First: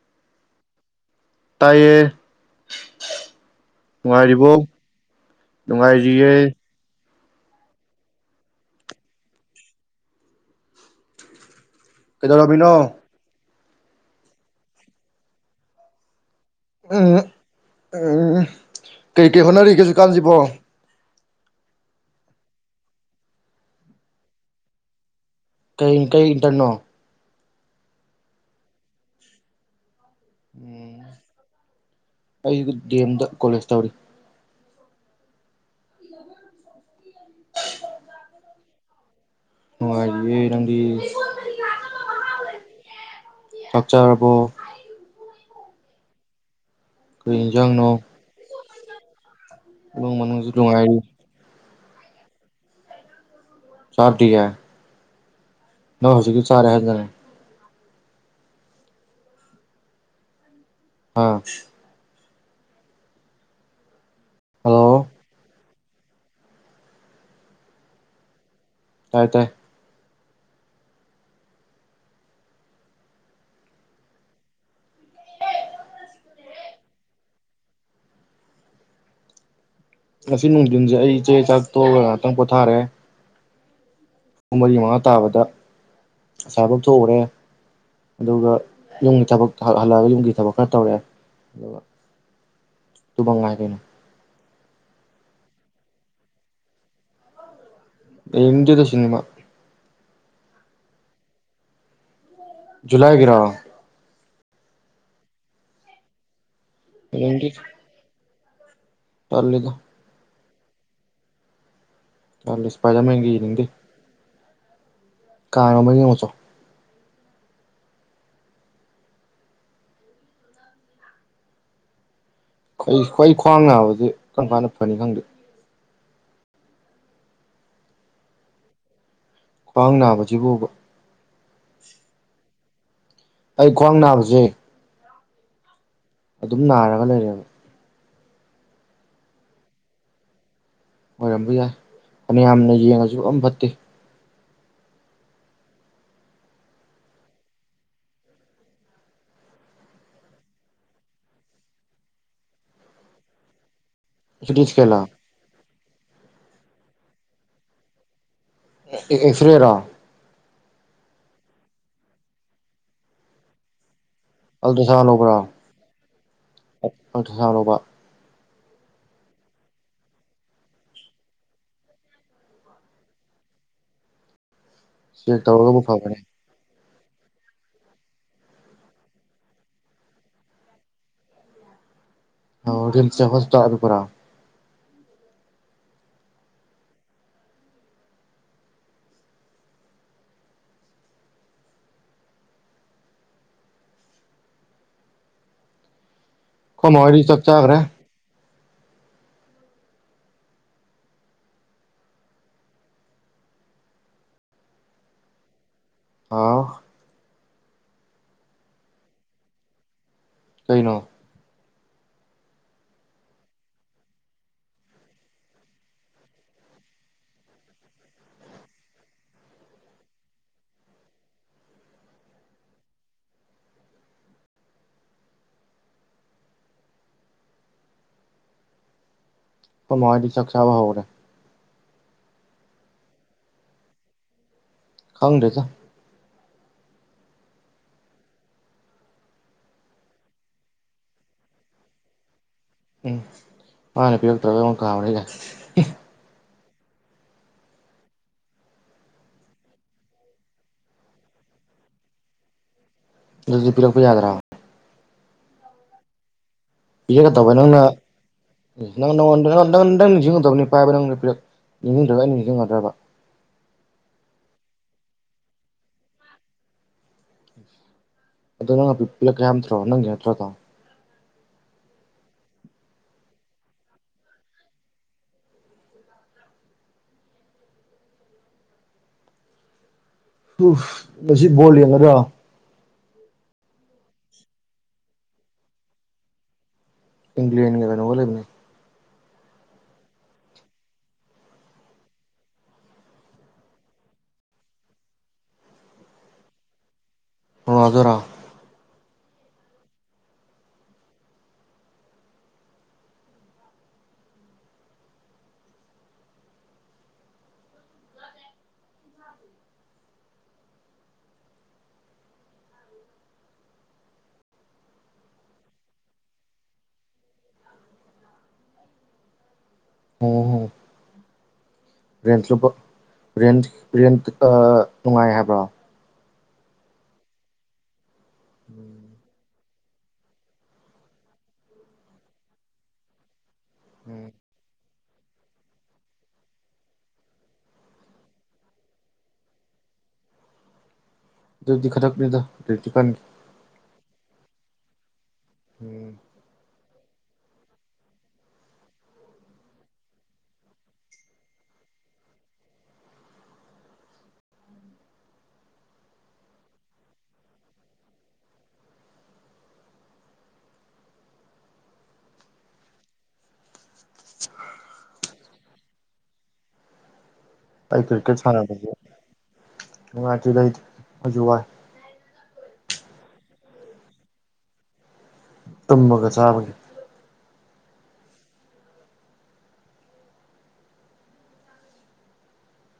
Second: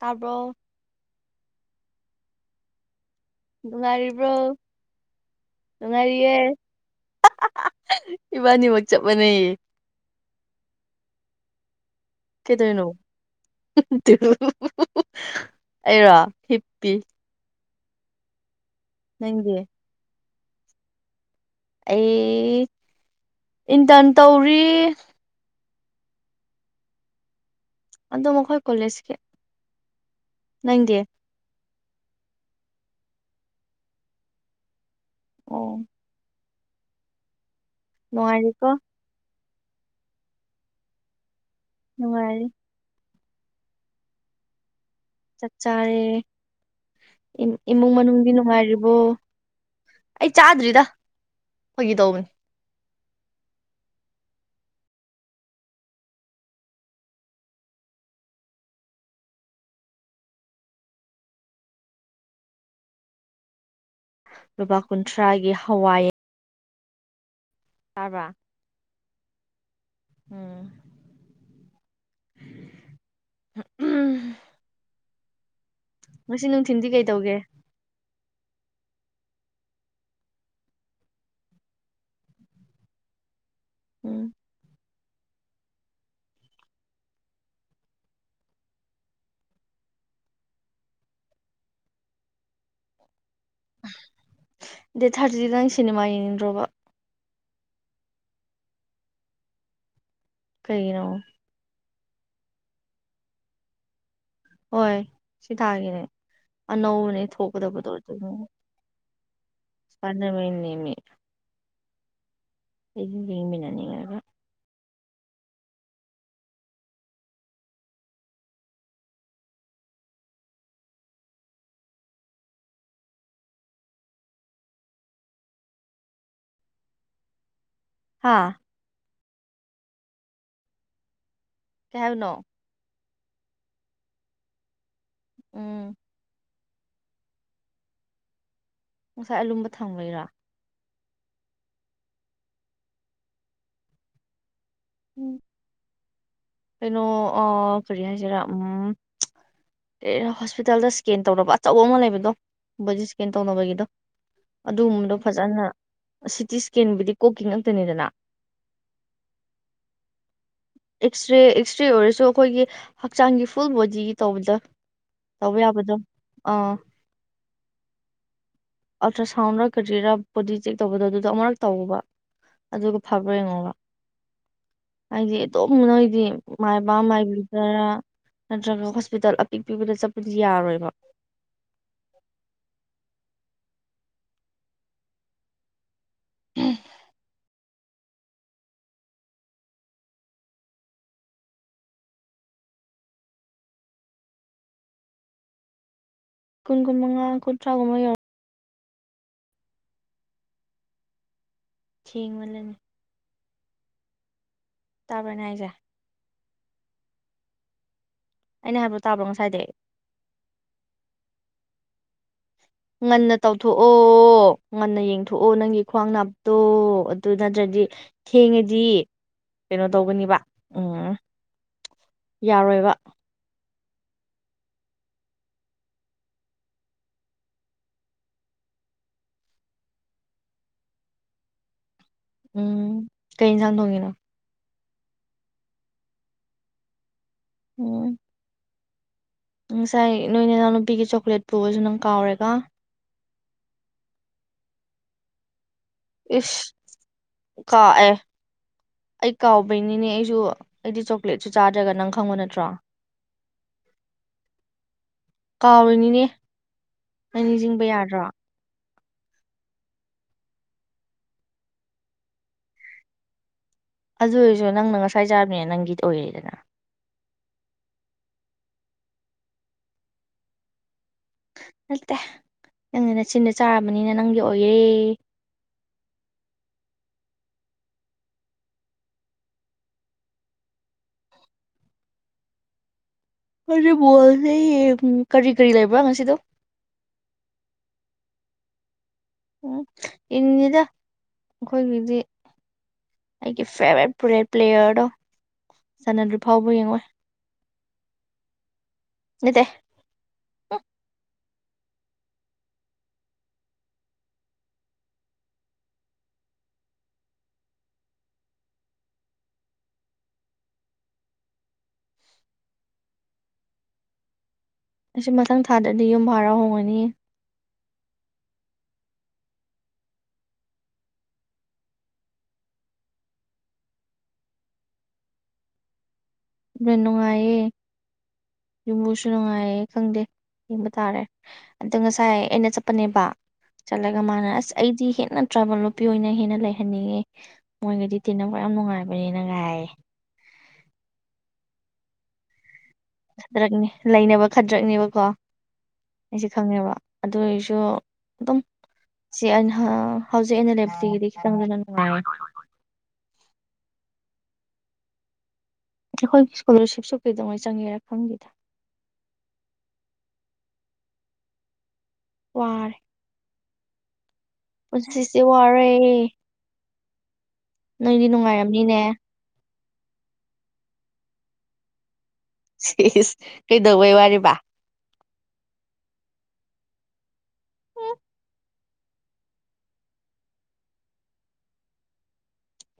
ꯇꯥꯔꯕꯣ ꯇꯥꯏꯌꯦ ꯅꯨꯡꯉꯥꯏꯔꯤꯕ꯭ꯔꯣ ꯅꯨꯡꯉꯥꯏꯔꯤꯕꯣ ꯅꯨꯡꯉꯥꯏꯔꯤꯌꯦ ꯏꯕꯥꯅꯤꯃꯛ ꯆꯞ ꯃꯅꯦꯩ ꯀꯩꯗꯧꯔꯝꯃꯤꯅꯣ ꯀꯩꯗꯣꯏꯅꯣ ꯑꯩꯔꯥ ꯎꯝ ꯎꯝ ꯀꯩ ꯀꯩ ꯅꯪꯗꯤ ꯍꯣꯠꯅꯔꯤꯒꯦꯖꯨꯀꯥꯟꯁꯤꯕꯣ ꯑꯩ ꯏꯟꯇꯔꯟ ꯇꯧꯔꯤ ꯀꯩ ꯀꯩ ꯏꯇꯔꯅꯣ ꯑꯗꯣ ꯃꯈꯣꯏ ꯀꯣꯂꯦꯖꯀꯤ ꯅꯪꯗꯤ ꯑꯩꯁꯨ ꯗꯤ ꯑꯦꯝꯗ ꯀꯣꯂꯦꯖ ꯇꯧꯔꯤ ꯑꯣ ꯍ ꯅꯨꯉꯥꯏꯔꯤꯕꯣ ꯅꯨꯡꯉꯥꯏꯌꯦ ꯅꯡꯗꯤ ꯅꯨꯡꯉꯥꯏꯔ ꯆꯥꯛꯆꯔꯕꯣ ꯆꯥꯛ ꯆꯥꯔꯦ ꯀꯔꯤ ꯌꯦꯟꯖꯥꯡꯅꯣ ꯏꯃꯨꯡ ꯃꯅꯨꯡꯗꯤ ꯅꯨꯡꯉꯥꯏꯔꯤꯕꯣ ꯏꯃꯨꯡ ꯑꯩ ꯃꯅꯨꯡꯁꯨ ꯆꯥꯗ꯭ꯔꯤꯗ ꯅꯨꯡꯉꯥꯏꯔꯤ ꯐꯣꯏꯒꯤ ꯇꯧꯕꯅꯤ ꯆꯥꯗꯤꯔꯆꯦ ꯅ ꯍꯧꯖꯤꯛꯀꯤ ꯆꯥꯔꯦ ꯍꯥꯏꯟꯖꯅꯦ ꯑꯥ ꯂꯨꯄꯥ ꯍꯜꯂꯣ ꯀꯨꯟꯊ꯭ꯔꯥꯒꯤ ꯍꯋꯥꯏ ꯇꯥꯔꯕ ꯇꯥꯏ ꯇꯥꯏ ꯎꯝ ꯎꯝ, ꯉꯁꯤꯅꯨꯡꯊꯤꯟꯗꯤ ꯀꯩꯇꯧꯒꯦ ꯉꯁꯤ ꯅꯨꯡꯊꯤꯟꯁꯦ ꯑꯩ ꯏꯆꯦ ꯆꯥꯛ ꯇꯣꯛꯑꯒ ꯉꯍꯥꯛꯇꯪ ꯄꯣꯊꯥꯔꯦ ꯎꯝ ꯄꯨꯡ ꯃꯔꯤ ꯃꯉꯥ ꯇꯥꯕꯗ ꯑꯁꯥꯕꯛ ꯊꯣꯛꯎꯔꯦ ꯑꯗꯨꯒ ꯌꯨꯝꯒꯤ ꯊꯕꯛ ꯍꯜꯂꯛꯑꯒ ꯌꯨꯝꯒꯤ ꯊꯕꯛ ꯈꯔ ꯇꯧꯔꯛꯑꯦ ꯑꯗꯨꯒ ꯇꯨꯕ ꯉꯥꯏꯗꯣꯏꯅꯣ ꯗꯦ ꯊꯥꯔꯇꯗꯪ ꯁꯤꯅꯦꯃꯥ ꯌꯦꯅꯤꯟ꯭ꯔꯣꯕ ꯑꯦꯗꯗ ꯁꯤꯟꯅꯦꯃ ꯀꯩꯩꯅꯣ ꯖꯨꯨꯂꯥꯏꯒꯤꯔꯣ ꯍꯣꯏ ꯁꯤ ꯊꯥꯒꯤꯅꯦ ꯑꯅꯧꯕꯅꯦ ꯊꯣꯛꯀꯗꯕꯗꯣ ꯑꯗꯨꯅꯦ ꯇꯔꯂꯦꯗ ꯐꯅ ꯃꯅꯤꯃꯤ ꯇꯥꯜꯂꯦ ꯏꯁꯄꯥꯏꯗꯔ ꯃꯍꯒ ꯆꯥꯡꯅꯡꯗꯦ ꯌꯦꯡꯃꯤꯟꯅꯅꯤꯡꯉꯒ ꯀꯥ ꯑꯃ ꯌꯦꯡꯉꯣꯆꯣ ꯈ꯭ꯋꯥꯏ ꯈ꯭ꯋꯥꯡ ꯅꯥꯕꯕꯁꯤ ꯀꯔꯝ ꯀꯥꯟꯅ ꯐꯅꯤ ꯈꯪꯗꯦ ꯍꯥꯥ ꯈꯋꯥ ꯅꯥꯕꯁꯤꯕꯥꯕ ꯀꯩꯍꯥꯏꯅꯦ ꯑꯩ ꯈ꯭ꯋꯥꯡ ꯅꯥꯕꯁꯦ ꯎꯝ ꯑꯗꯨꯝ ꯅꯥꯔꯒ ꯂꯩꯔꯦꯕ ꯉꯁꯥꯏ ꯑꯂꯨꯝꯕ ꯊꯝꯕꯩꯔꯥ ꯑꯣꯏꯔꯝꯕ ꯌꯥꯏ ꯐꯅꯌꯥꯝꯅ ꯌꯦꯡꯉꯁꯨ ꯑ ꯐꯠꯇꯦ ꯎꯝ ꯀꯩꯅꯣ ꯑ ꯀꯔꯤ ꯍꯥꯏꯁꯤꯔꯥ ꯎꯝ ꯑꯦ ꯍꯣꯁꯄꯤꯇꯥꯜꯗ ꯁ꯭ꯀꯦꯟ ꯇꯧꯔꯕ ꯑꯆꯧꯕ ꯑꯃ ꯂꯩꯕꯗꯣ ꯕꯣꯗꯤ ꯁ꯭ꯀꯦꯟ ꯇꯧꯅꯕꯒꯤꯗꯣ ꯁꯤꯇꯤ ꯁ꯭ꯀꯦꯟꯂꯥ ꯑꯗꯨꯒꯨꯝꯕꯗꯣ ꯐꯖꯅ ꯁꯤꯇꯤ ꯏꯁꯀꯦꯟꯕꯨꯗꯤ ꯀꯣꯛꯀꯤ ꯉꯥꯛꯇꯅꯤꯗꯅ ꯑꯦꯛꯁ ꯔꯦꯔꯣ ꯑꯦꯛꯁꯔꯦ ꯑꯦꯛꯁꯔꯦ ꯑꯣꯏꯔꯁꯨ ꯑꯩꯈꯣꯏꯒꯤ ꯍꯛꯆꯥꯡꯒꯤ ꯐꯨꯜ ꯕꯣꯗꯤ ꯇꯧꯕꯗꯣ ꯑꯜꯇ꯭ꯔꯥꯁꯥꯎꯟ ꯂꯧꯕ꯭ꯔꯥ ꯇꯧꯕ ꯌꯥꯕꯗꯣ ꯑꯥ [unintelligible] ꯑꯜꯇ꯭ꯔ ꯁꯥꯎꯟꯔ ꯀꯔꯤꯔꯥ ꯕꯣꯗꯤ ꯆꯦꯛ ꯇꯧꯕꯗꯣ ꯑꯗꯨꯗꯣ ꯑꯃꯛꯨꯔꯛ ꯇꯧꯑꯣꯕ ꯑꯗꯨꯒ ꯐꯕ꯭ꯔ ꯌꯦꯡꯉꯣꯕ ꯍꯥꯏꯗꯤ ꯆꯦꯛ ꯑꯗꯨꯝ ꯇꯧꯔꯒꯕꯨ ꯐꯕꯅꯦ ꯅꯣꯏꯗꯤ ꯃꯥꯏꯕ ꯃꯥꯏꯕꯤꯗꯔ ꯅꯠꯇ꯭ꯔꯒ ꯍꯣꯁꯄꯤꯇꯥꯜ ꯑꯄꯤꯛ ꯄꯤꯛꯕꯗ ꯆꯠꯄꯗꯤ ꯌꯥꯔꯣꯏꯕ ꯑꯣ ꯔꯤꯝꯁꯁꯦ ꯍꯣꯁꯄꯤꯇꯥꯜ ꯑꯄꯤꯛꯄꯔꯥ ꯎꯝ ꯀꯨꯟ ꯑꯩꯈꯣꯏ ꯃꯥ ꯍꯣꯏꯗꯤ ꯀꯨꯟꯃꯉꯥ ꯆꯥꯛ ꯆꯥꯈ꯭ꯔꯦ ꯀꯨꯟꯊ꯭ꯔꯥꯒꯨꯝꯕ ꯌꯧ ꯊꯦꯡ ꯃꯥꯟꯂꯅꯦ ꯇꯥꯕ꯭ꯔ ꯅꯩꯅ ꯍꯥꯏꯁꯦ ꯑꯥ ꯑꯩꯅ ꯍꯥꯏꯕ ꯇꯥꯕ꯭ꯔꯣ ꯉꯁꯥꯏꯗꯩ ꯀꯩꯅꯣ ꯉꯟꯅ ꯇꯧꯊꯣꯛꯑꯣ ꯉꯟꯅ ꯌꯦꯡꯊꯣꯛꯑꯣ ꯅꯪꯒꯤ ꯈ꯭ꯋꯥꯡ ꯅꯥꯕꯗꯣ ꯑꯗꯨ ꯅꯠꯇ꯭ꯔꯗꯤ ꯊꯦꯡꯉꯗꯤ ꯀꯩꯅꯣ ꯇꯧꯒꯅꯤꯕ ꯎꯝ ꯌꯥꯔꯣꯏꯕ ꯐꯩꯈꯣꯏ ꯃꯥ ꯍꯣꯏꯗꯤ ꯆꯥꯛ ꯆꯥꯕ ꯍꯧꯍꯧꯔꯦ ꯎꯝ ꯀꯩ ꯏꯟꯁꯥꯡ ꯊꯣꯡꯉꯤꯅꯣ ꯈꯪꯗꯦꯗ ꯑꯣ ꯉꯁꯥꯏ ꯅꯣꯏ ꯅꯅꯥꯎ ꯅꯨꯄꯤꯒꯤ ꯆꯣꯀ꯭ꯂꯦꯠ ꯄꯨꯕꯁꯨ ꯅꯪ ꯀꯥꯎꯔꯦꯀꯣ ꯎꯝ ꯃꯥꯅ ꯄꯤꯔꯛꯇ꯭ꯔꯒ ꯑꯩꯉꯣꯟ ꯀꯥꯎꯔꯦꯀꯥꯏ ꯏꯁ ꯀꯥ ꯑꯦ ꯑꯩ ꯀꯥꯎꯕꯩꯅꯤꯅꯦ ꯑꯩꯁꯨ ꯑꯩꯗꯤ ꯆꯣꯀ꯭ꯂꯦꯠꯁꯨ ꯆꯥꯗ꯭ꯔꯒ ꯅꯪ ꯈꯪꯕ ꯅꯠꯇ꯭ꯔꯣ ꯑꯗꯨꯗꯤ ꯄꯤꯔꯛꯄ ꯌꯥꯗ꯭ꯔꯥ ꯀꯥꯎꯔꯤꯅꯤꯅꯦ [unintelligible] ꯅꯪ ꯇꯧꯕ ꯅꯪꯅ ꯅꯤꯡꯁꯤꯡꯕ ꯌꯥꯗ꯭ꯔꯣ ꯎ ꯅꯪꯉꯣꯟ ꯅꯪ ꯅꯤꯡꯁꯤꯡꯉꯗꯕꯅꯤ ꯄꯥꯏꯕ ꯅꯪ ꯅꯤꯡꯁꯤꯡ꯭ꯔꯒ ꯑꯩ ꯅꯤꯡꯁꯤꯡꯒꯗ꯭ꯔꯕ ꯑꯗꯨ ꯑꯣꯏꯔꯁꯨ ꯅꯪꯅ ꯉꯁꯥꯏ ꯆꯥꯕꯅꯤꯅ ꯅꯪꯒꯤ ꯑꯣꯏꯔꯦꯗꯅ ꯑꯗꯣ ꯅꯪ ꯑꯄꯤꯛ [unintelligible] ꯇ꯭ꯔꯣ ꯅꯪꯒꯤ ꯅꯠꯇ꯭ꯔꯣ ꯑꯗꯣ ꯅꯠꯇꯦ ꯅꯪ ꯅꯆꯤꯟꯗ ꯆꯥꯔꯕꯅꯤꯅ ꯅꯪꯒꯤ ꯑꯣꯏꯔꯦ ꯎꯐ ꯉꯁꯤ ꯕꯣꯜ ꯌꯦꯡꯒꯗ꯭ꯔꯣ [unintelligible] ꯀꯔꯤ ꯀꯔꯤ ꯂꯩꯕ꯭ꯔꯥ ꯉꯁꯤꯗꯣ ꯏꯪꯂꯦꯟꯒ ꯀꯩꯅꯣꯒ ꯂꯩꯕꯅꯦ ꯎꯝ ꯏꯡꯉꯤꯗ ꯑꯩꯈꯣꯏꯒꯤꯗꯤ ꯑꯩꯒꯤ ꯐꯦꯚꯣꯔꯥꯏꯠ ꯄ꯭ꯂꯦꯌꯔꯗꯣ ꯁꯅꯥꯗ꯭ꯔꯤ ꯐꯥꯎꯕ ꯌꯦꯡꯉꯣꯏ ꯔꯣꯅꯥꯜꯗꯣꯔꯣ ꯅꯠꯇꯦ ꯑꯩꯁꯤ ꯃꯊꯪ ꯊꯥꯗꯗꯤ ꯌꯨꯝ ꯕꯔ ꯍꯣꯡꯉꯅꯤ ꯍꯣꯡꯉꯣ ꯍꯣꯡꯉꯣ ꯔꯦꯟ ꯂꯨꯄ ꯔꯦꯟ ꯔꯦꯟ ꯑ ꯅꯨꯡꯉꯥꯏ ꯍꯥꯏꯕ꯭ꯔꯣ ꯔꯦꯟ ꯅꯨꯡꯉꯥꯏꯑꯦ ꯎꯝ ꯌꯨꯝꯕꯨꯁꯨ ꯅꯨꯡꯉꯥꯏꯌꯦ ꯈꯪꯗꯦ ꯌꯦꯡꯕ ꯇꯥꯔꯦ ꯑꯗꯣ ꯉꯁꯥꯏ ꯑꯩꯅ ꯆꯠꯄꯅꯦꯕ ꯆꯠꯂꯒ ꯃꯥꯅ ꯑꯁ ꯑꯩꯗꯤ ꯍꯦꯟꯅ ꯇ꯭ꯔꯥꯕꯦꯜ ꯅꯨꯄꯤ ꯑꯣꯏꯅ ꯍꯦꯟꯅ ꯂꯩꯍꯟꯅꯤꯡꯉꯦ ꯃꯣꯏꯒꯗꯤ ꯇꯤꯟꯅꯕ ꯌꯥꯝ ꯅꯨꯡꯉꯥꯏꯕꯅꯦ ꯅꯪꯒ ꯍꯥꯏꯌꯦ ꯑꯗꯨꯗꯤ ꯈꯗ꯭ꯔꯛꯅꯤꯗ ꯄꯔ꯭ꯦꯇꯤꯛꯀꯦꯟꯒꯤ ꯈꯗ꯭ꯔꯛꯅꯦ ꯂꯩꯅꯕ ꯈꯗ꯭ꯔꯛꯅꯦꯕꯀꯣ ꯎꯝ ꯑꯩꯁꯨ ꯈꯪꯉꯦꯕ ꯑꯗꯨ ꯑꯣꯏꯔꯁꯨ ꯑꯗꯨꯝ ꯁꯤ ꯑ ꯍꯧꯖꯤꯛ ꯑꯩꯅ ꯂꯩꯕꯗꯒꯤꯗꯤ ꯈꯤꯇꯪꯗꯤ ꯅꯨꯡꯉꯥꯏ ꯑꯩꯈꯣꯏꯒꯤ ꯏꯁꯀꯣꯂꯔꯁꯤꯞꯁꯨ ꯀꯩꯗꯧꯉꯩ ꯆꯪꯒꯦꯔꯥ ꯈꯪꯗꯦꯗ ꯋꯥꯔ [unintelligible] ꯄꯨꯟꯁꯤꯁꯦ ꯋꯥꯔꯦ ꯑꯩ ꯅꯣꯏꯗꯤ ꯀ꯭ꯔꯤꯛꯀꯦꯠ ꯁꯥꯟꯅꯕꯁ ꯅꯨꯡꯉꯥꯏꯔꯝꯅꯤꯅꯦ ꯅꯨꯡꯉꯥꯏꯇ꯭ꯔꯤꯗꯩꯗꯤ ꯑꯩꯁꯨ ꯋꯥꯏ ꯁꯤ ꯀꯩꯗꯧꯕꯩ ꯋꯥꯔꯤꯕ ꯇꯨꯝꯕꯒ ꯆꯥꯕꯒ ꯎꯝ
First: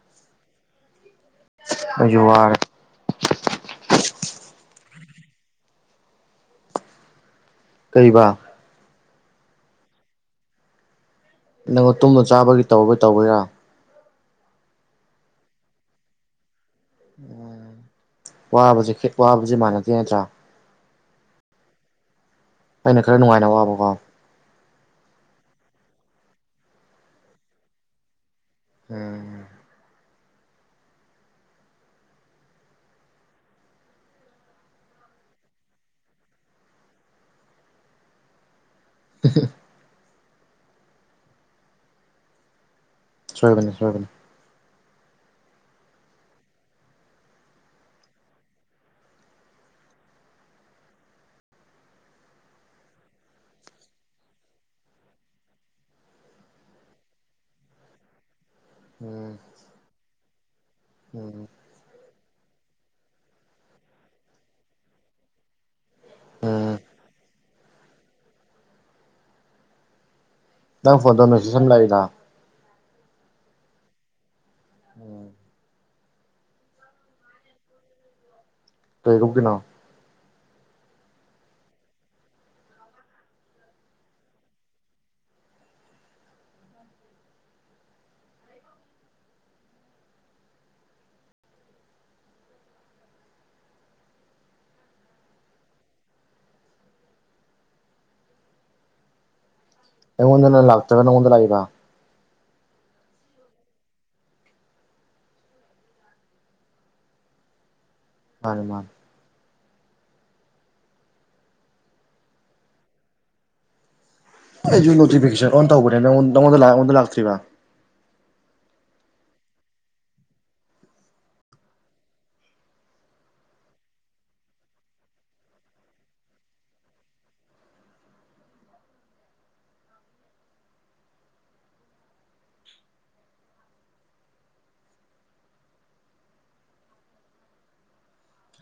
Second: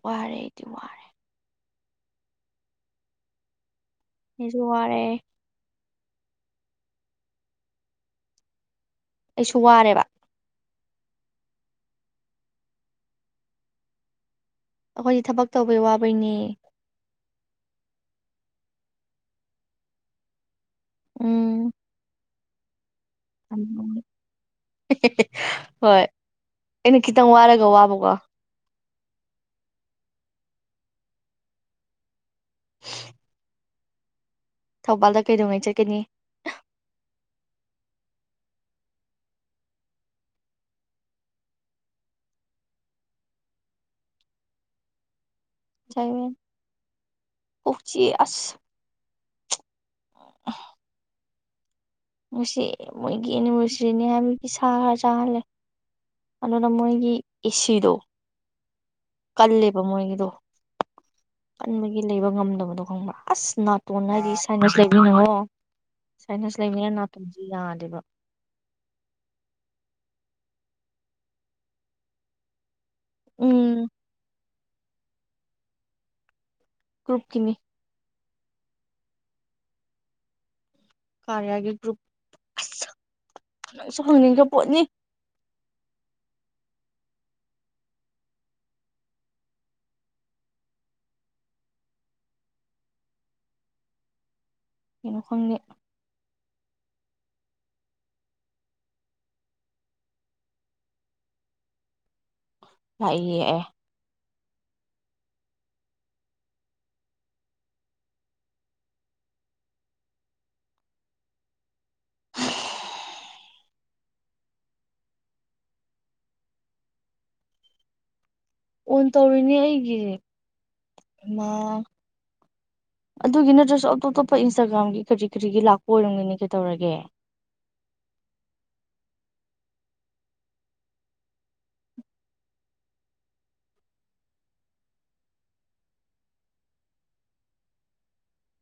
ꯋꯥꯔꯦ ꯑꯩꯗꯤ ꯋꯥꯔꯦ ꯑꯩꯖꯨ ꯋꯥꯔꯦ ꯍꯖ ꯋꯥꯔꯦ ꯀꯩꯕ ꯑꯩꯁꯨ ꯋꯥꯔꯦꯕ ꯅꯪꯉꯣ ꯇꯨꯝꯕ ꯆꯥꯕꯒꯤ ꯇꯧꯕꯩ ꯇꯧꯕꯩꯔꯥ ꯑꯩꯈꯣꯏꯗꯤ ꯊꯕꯛ ꯇꯧꯕꯩ ꯋꯥꯕꯩꯅꯦ ꯎꯝ ꯋꯥꯁꯦ ꯋꯥꯕꯕꯁꯤ ꯃꯥꯟꯅꯗꯦ ꯅꯠꯇ꯭ꯔꯥ ꯎꯝ ꯑꯩꯅ ꯈꯔ ꯅꯨꯡꯉꯥꯏ ꯍꯣꯏ ꯑꯩꯅ ꯈꯤꯇꯪ ꯋꯥꯔꯒ ꯋꯥꯕꯀꯣ ꯎꯝ ꯎ [unintelligible] ꯊꯧꯕꯥꯜꯗ ꯀꯩꯗꯧꯉꯩ ꯆꯠꯀꯅꯤ ꯍ [unintelligible] ꯁꯣꯏꯕꯅꯤ ꯁꯣꯏꯕꯅꯤ ꯎꯆ ꯑꯁ ꯑꯣ ꯉꯁꯤ ꯃꯣꯏꯒꯤ ꯑꯦꯅꯤꯚꯔꯁꯔꯤꯅꯤ ꯍꯥꯏꯕꯒꯤ ꯁꯥ ꯈꯔ ꯆꯥꯍꯜꯂꯦ ꯑꯗꯨꯅ ꯃꯣꯏꯒꯤ ꯑꯦꯁꯤꯗꯣ ꯎꯝ ꯀꯜꯂꯦꯕ ꯃꯣꯏꯒꯤꯗꯣ ꯎꯝ ꯀꯟꯕꯒꯤ ꯂꯩꯕ ꯉꯝꯗꯕꯗꯣ ꯈꯪꯕ꯭ꯔꯥ ꯑꯁ ꯅꯥꯇꯣꯟ ꯍꯥꯏꯗꯤ ꯁꯥꯏ ꯂꯩꯉꯣ ꯁꯥꯏꯅꯤꯁ ꯎꯝ ꯂꯩꯅꯤꯅ ꯅꯥꯇꯣꯟꯁꯨ ꯌꯥꯗꯦꯕ ꯅꯪ ꯐꯣꯟ ꯇꯧ ꯃꯦꯁꯦꯖ ꯑꯃ ꯂꯥꯛꯏꯗ ꯎꯝ ꯎꯝ ꯀ꯭ꯔꯨꯞꯀꯤꯅꯤ ꯇꯒꯨꯝ ꯀꯅꯥꯣ ꯀꯥꯔꯤꯌꯥꯒꯤ ꯒ꯭ꯔꯨꯞ ꯑꯁ ꯅ ꯅꯪꯁꯨ ꯍꯪꯅꯤꯡꯕ ꯄꯣꯠꯅꯤ ꯀꯩꯅꯣ ꯈꯪꯗꯦ ꯑꯩꯉꯣꯟꯗꯅ ꯂꯥꯛꯇꯕꯅ ꯃꯣꯟꯗ ꯂꯥꯛꯕ ꯂꯥꯛꯏ ꯑꯦ ꯃꯥꯅꯤ ꯃꯥ [inaudible] ꯑꯩꯁꯨ ꯅꯣꯇꯤꯐꯤꯀꯦꯁꯟ ꯑꯣꯟ ꯇꯧꯕꯅꯦ ꯅꯪꯟ ꯅꯉꯣꯟꯗ ꯂꯥꯛꯉꯗ ꯂꯥꯛꯇ꯭ꯔꯤꯕꯥ ꯑꯣꯟ ꯇꯧꯔꯤꯅꯦ ꯑꯩꯒꯤ ꯃ ꯑꯗꯨꯒꯤ ꯅꯠꯇ꯭ꯔꯁꯨ ꯑꯇꯣꯞ ꯑꯇꯣꯞꯄ ꯏꯟꯁꯇꯥꯒ꯭ꯔꯥꯝꯒꯤ ꯀꯔꯤ ꯀꯔꯤꯒꯤ ꯂꯥꯛꯄ ꯑꯣꯏꯔꯝꯒꯅꯤ ꯀꯩꯗꯧꯔꯒꯦ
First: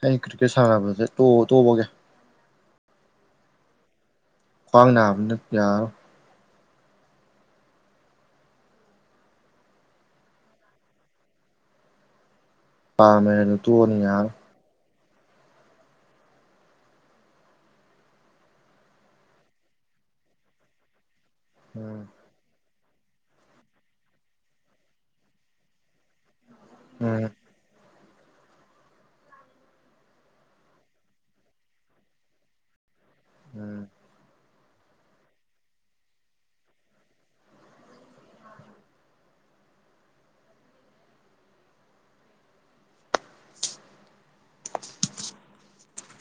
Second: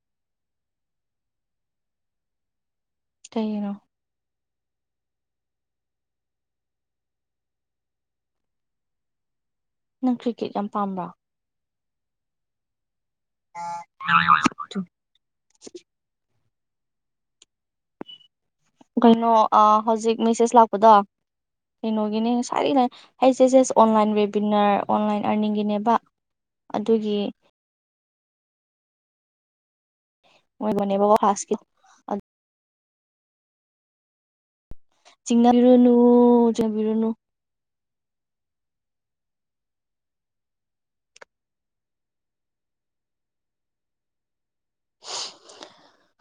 ꯑꯩ ꯀ꯭ꯔꯤꯛꯀꯦꯠ ꯁꯥꯟꯅꯕꯁꯦ ꯇꯣꯛ ꯇꯣꯛꯑꯒꯦ ꯀꯅꯣ ꯈ꯭ꯋꯥꯡ ꯅꯥꯕꯅ ꯌꯥꯔꯣꯏ ꯅꯪ ꯀ꯭ꯔꯤꯀꯦꯠ ꯌꯥꯝ ꯄꯥꯝꯕ꯭ꯔꯥ ꯄꯃꯦ ꯑꯗꯨ ꯇꫭꯛꯑꯅꯤ ꯌꯥ ꯀꯩꯅꯣ ꯍꯧꯖꯤꯛ ꯃꯦꯁꯦꯖ ꯂꯥꯛꯄꯗꯣ ꯎꯝ ꯀꯩꯅꯣꯒꯤꯅꯦ ꯉ ꯁꯔꯤꯅ ꯑꯩꯁꯦꯖꯦꯁ ꯑꯣꯟꯂꯥꯏꯟ ꯋꯦꯕꯤꯅꯔ ꯑꯣꯟꯂꯥꯏꯟ ꯑꯥꯔꯅꯤꯡꯒꯤꯅꯦꯕ ꯑꯗꯨꯒꯤ ꯎꯝ ꯑꯣꯏꯕꯅꯦꯕ [unintelligible] ꯎꯝ ꯆꯤꯡꯅꯕꯤꯔꯨꯅꯨꯑꯣ ꯆꯤꯡꯕꯤꯔꯨꯅꯨ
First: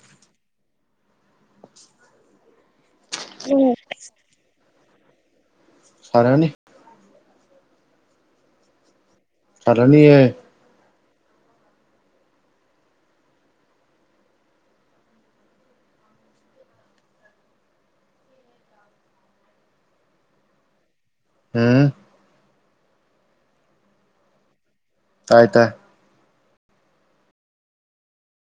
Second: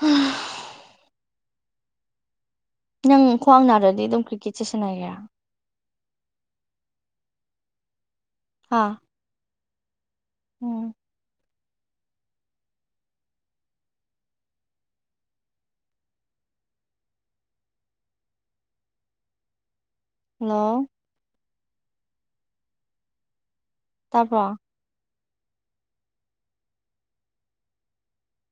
ꯎꯝ ꯅꯪ ꯈꯨꯋ꯭ꯥꯡꯅꯗ꯭ꯔꯗꯤ ꯑꯗꯨꯝ ꯀ꯭ꯔꯤꯀꯦꯠꯁꯦ ꯁꯥꯟꯅꯒꯦꯔꯥ ꯁꯥꯅꯅꯤ ꯍꯥꯥ ꯁꯥꯅꯥꯅꯤꯌꯦ ꯍꯜꯂꯣ ꯎꯝ ꯇꯥꯕ꯭ꯔꯣ ꯇꯥꯏ ꯇꯥꯏ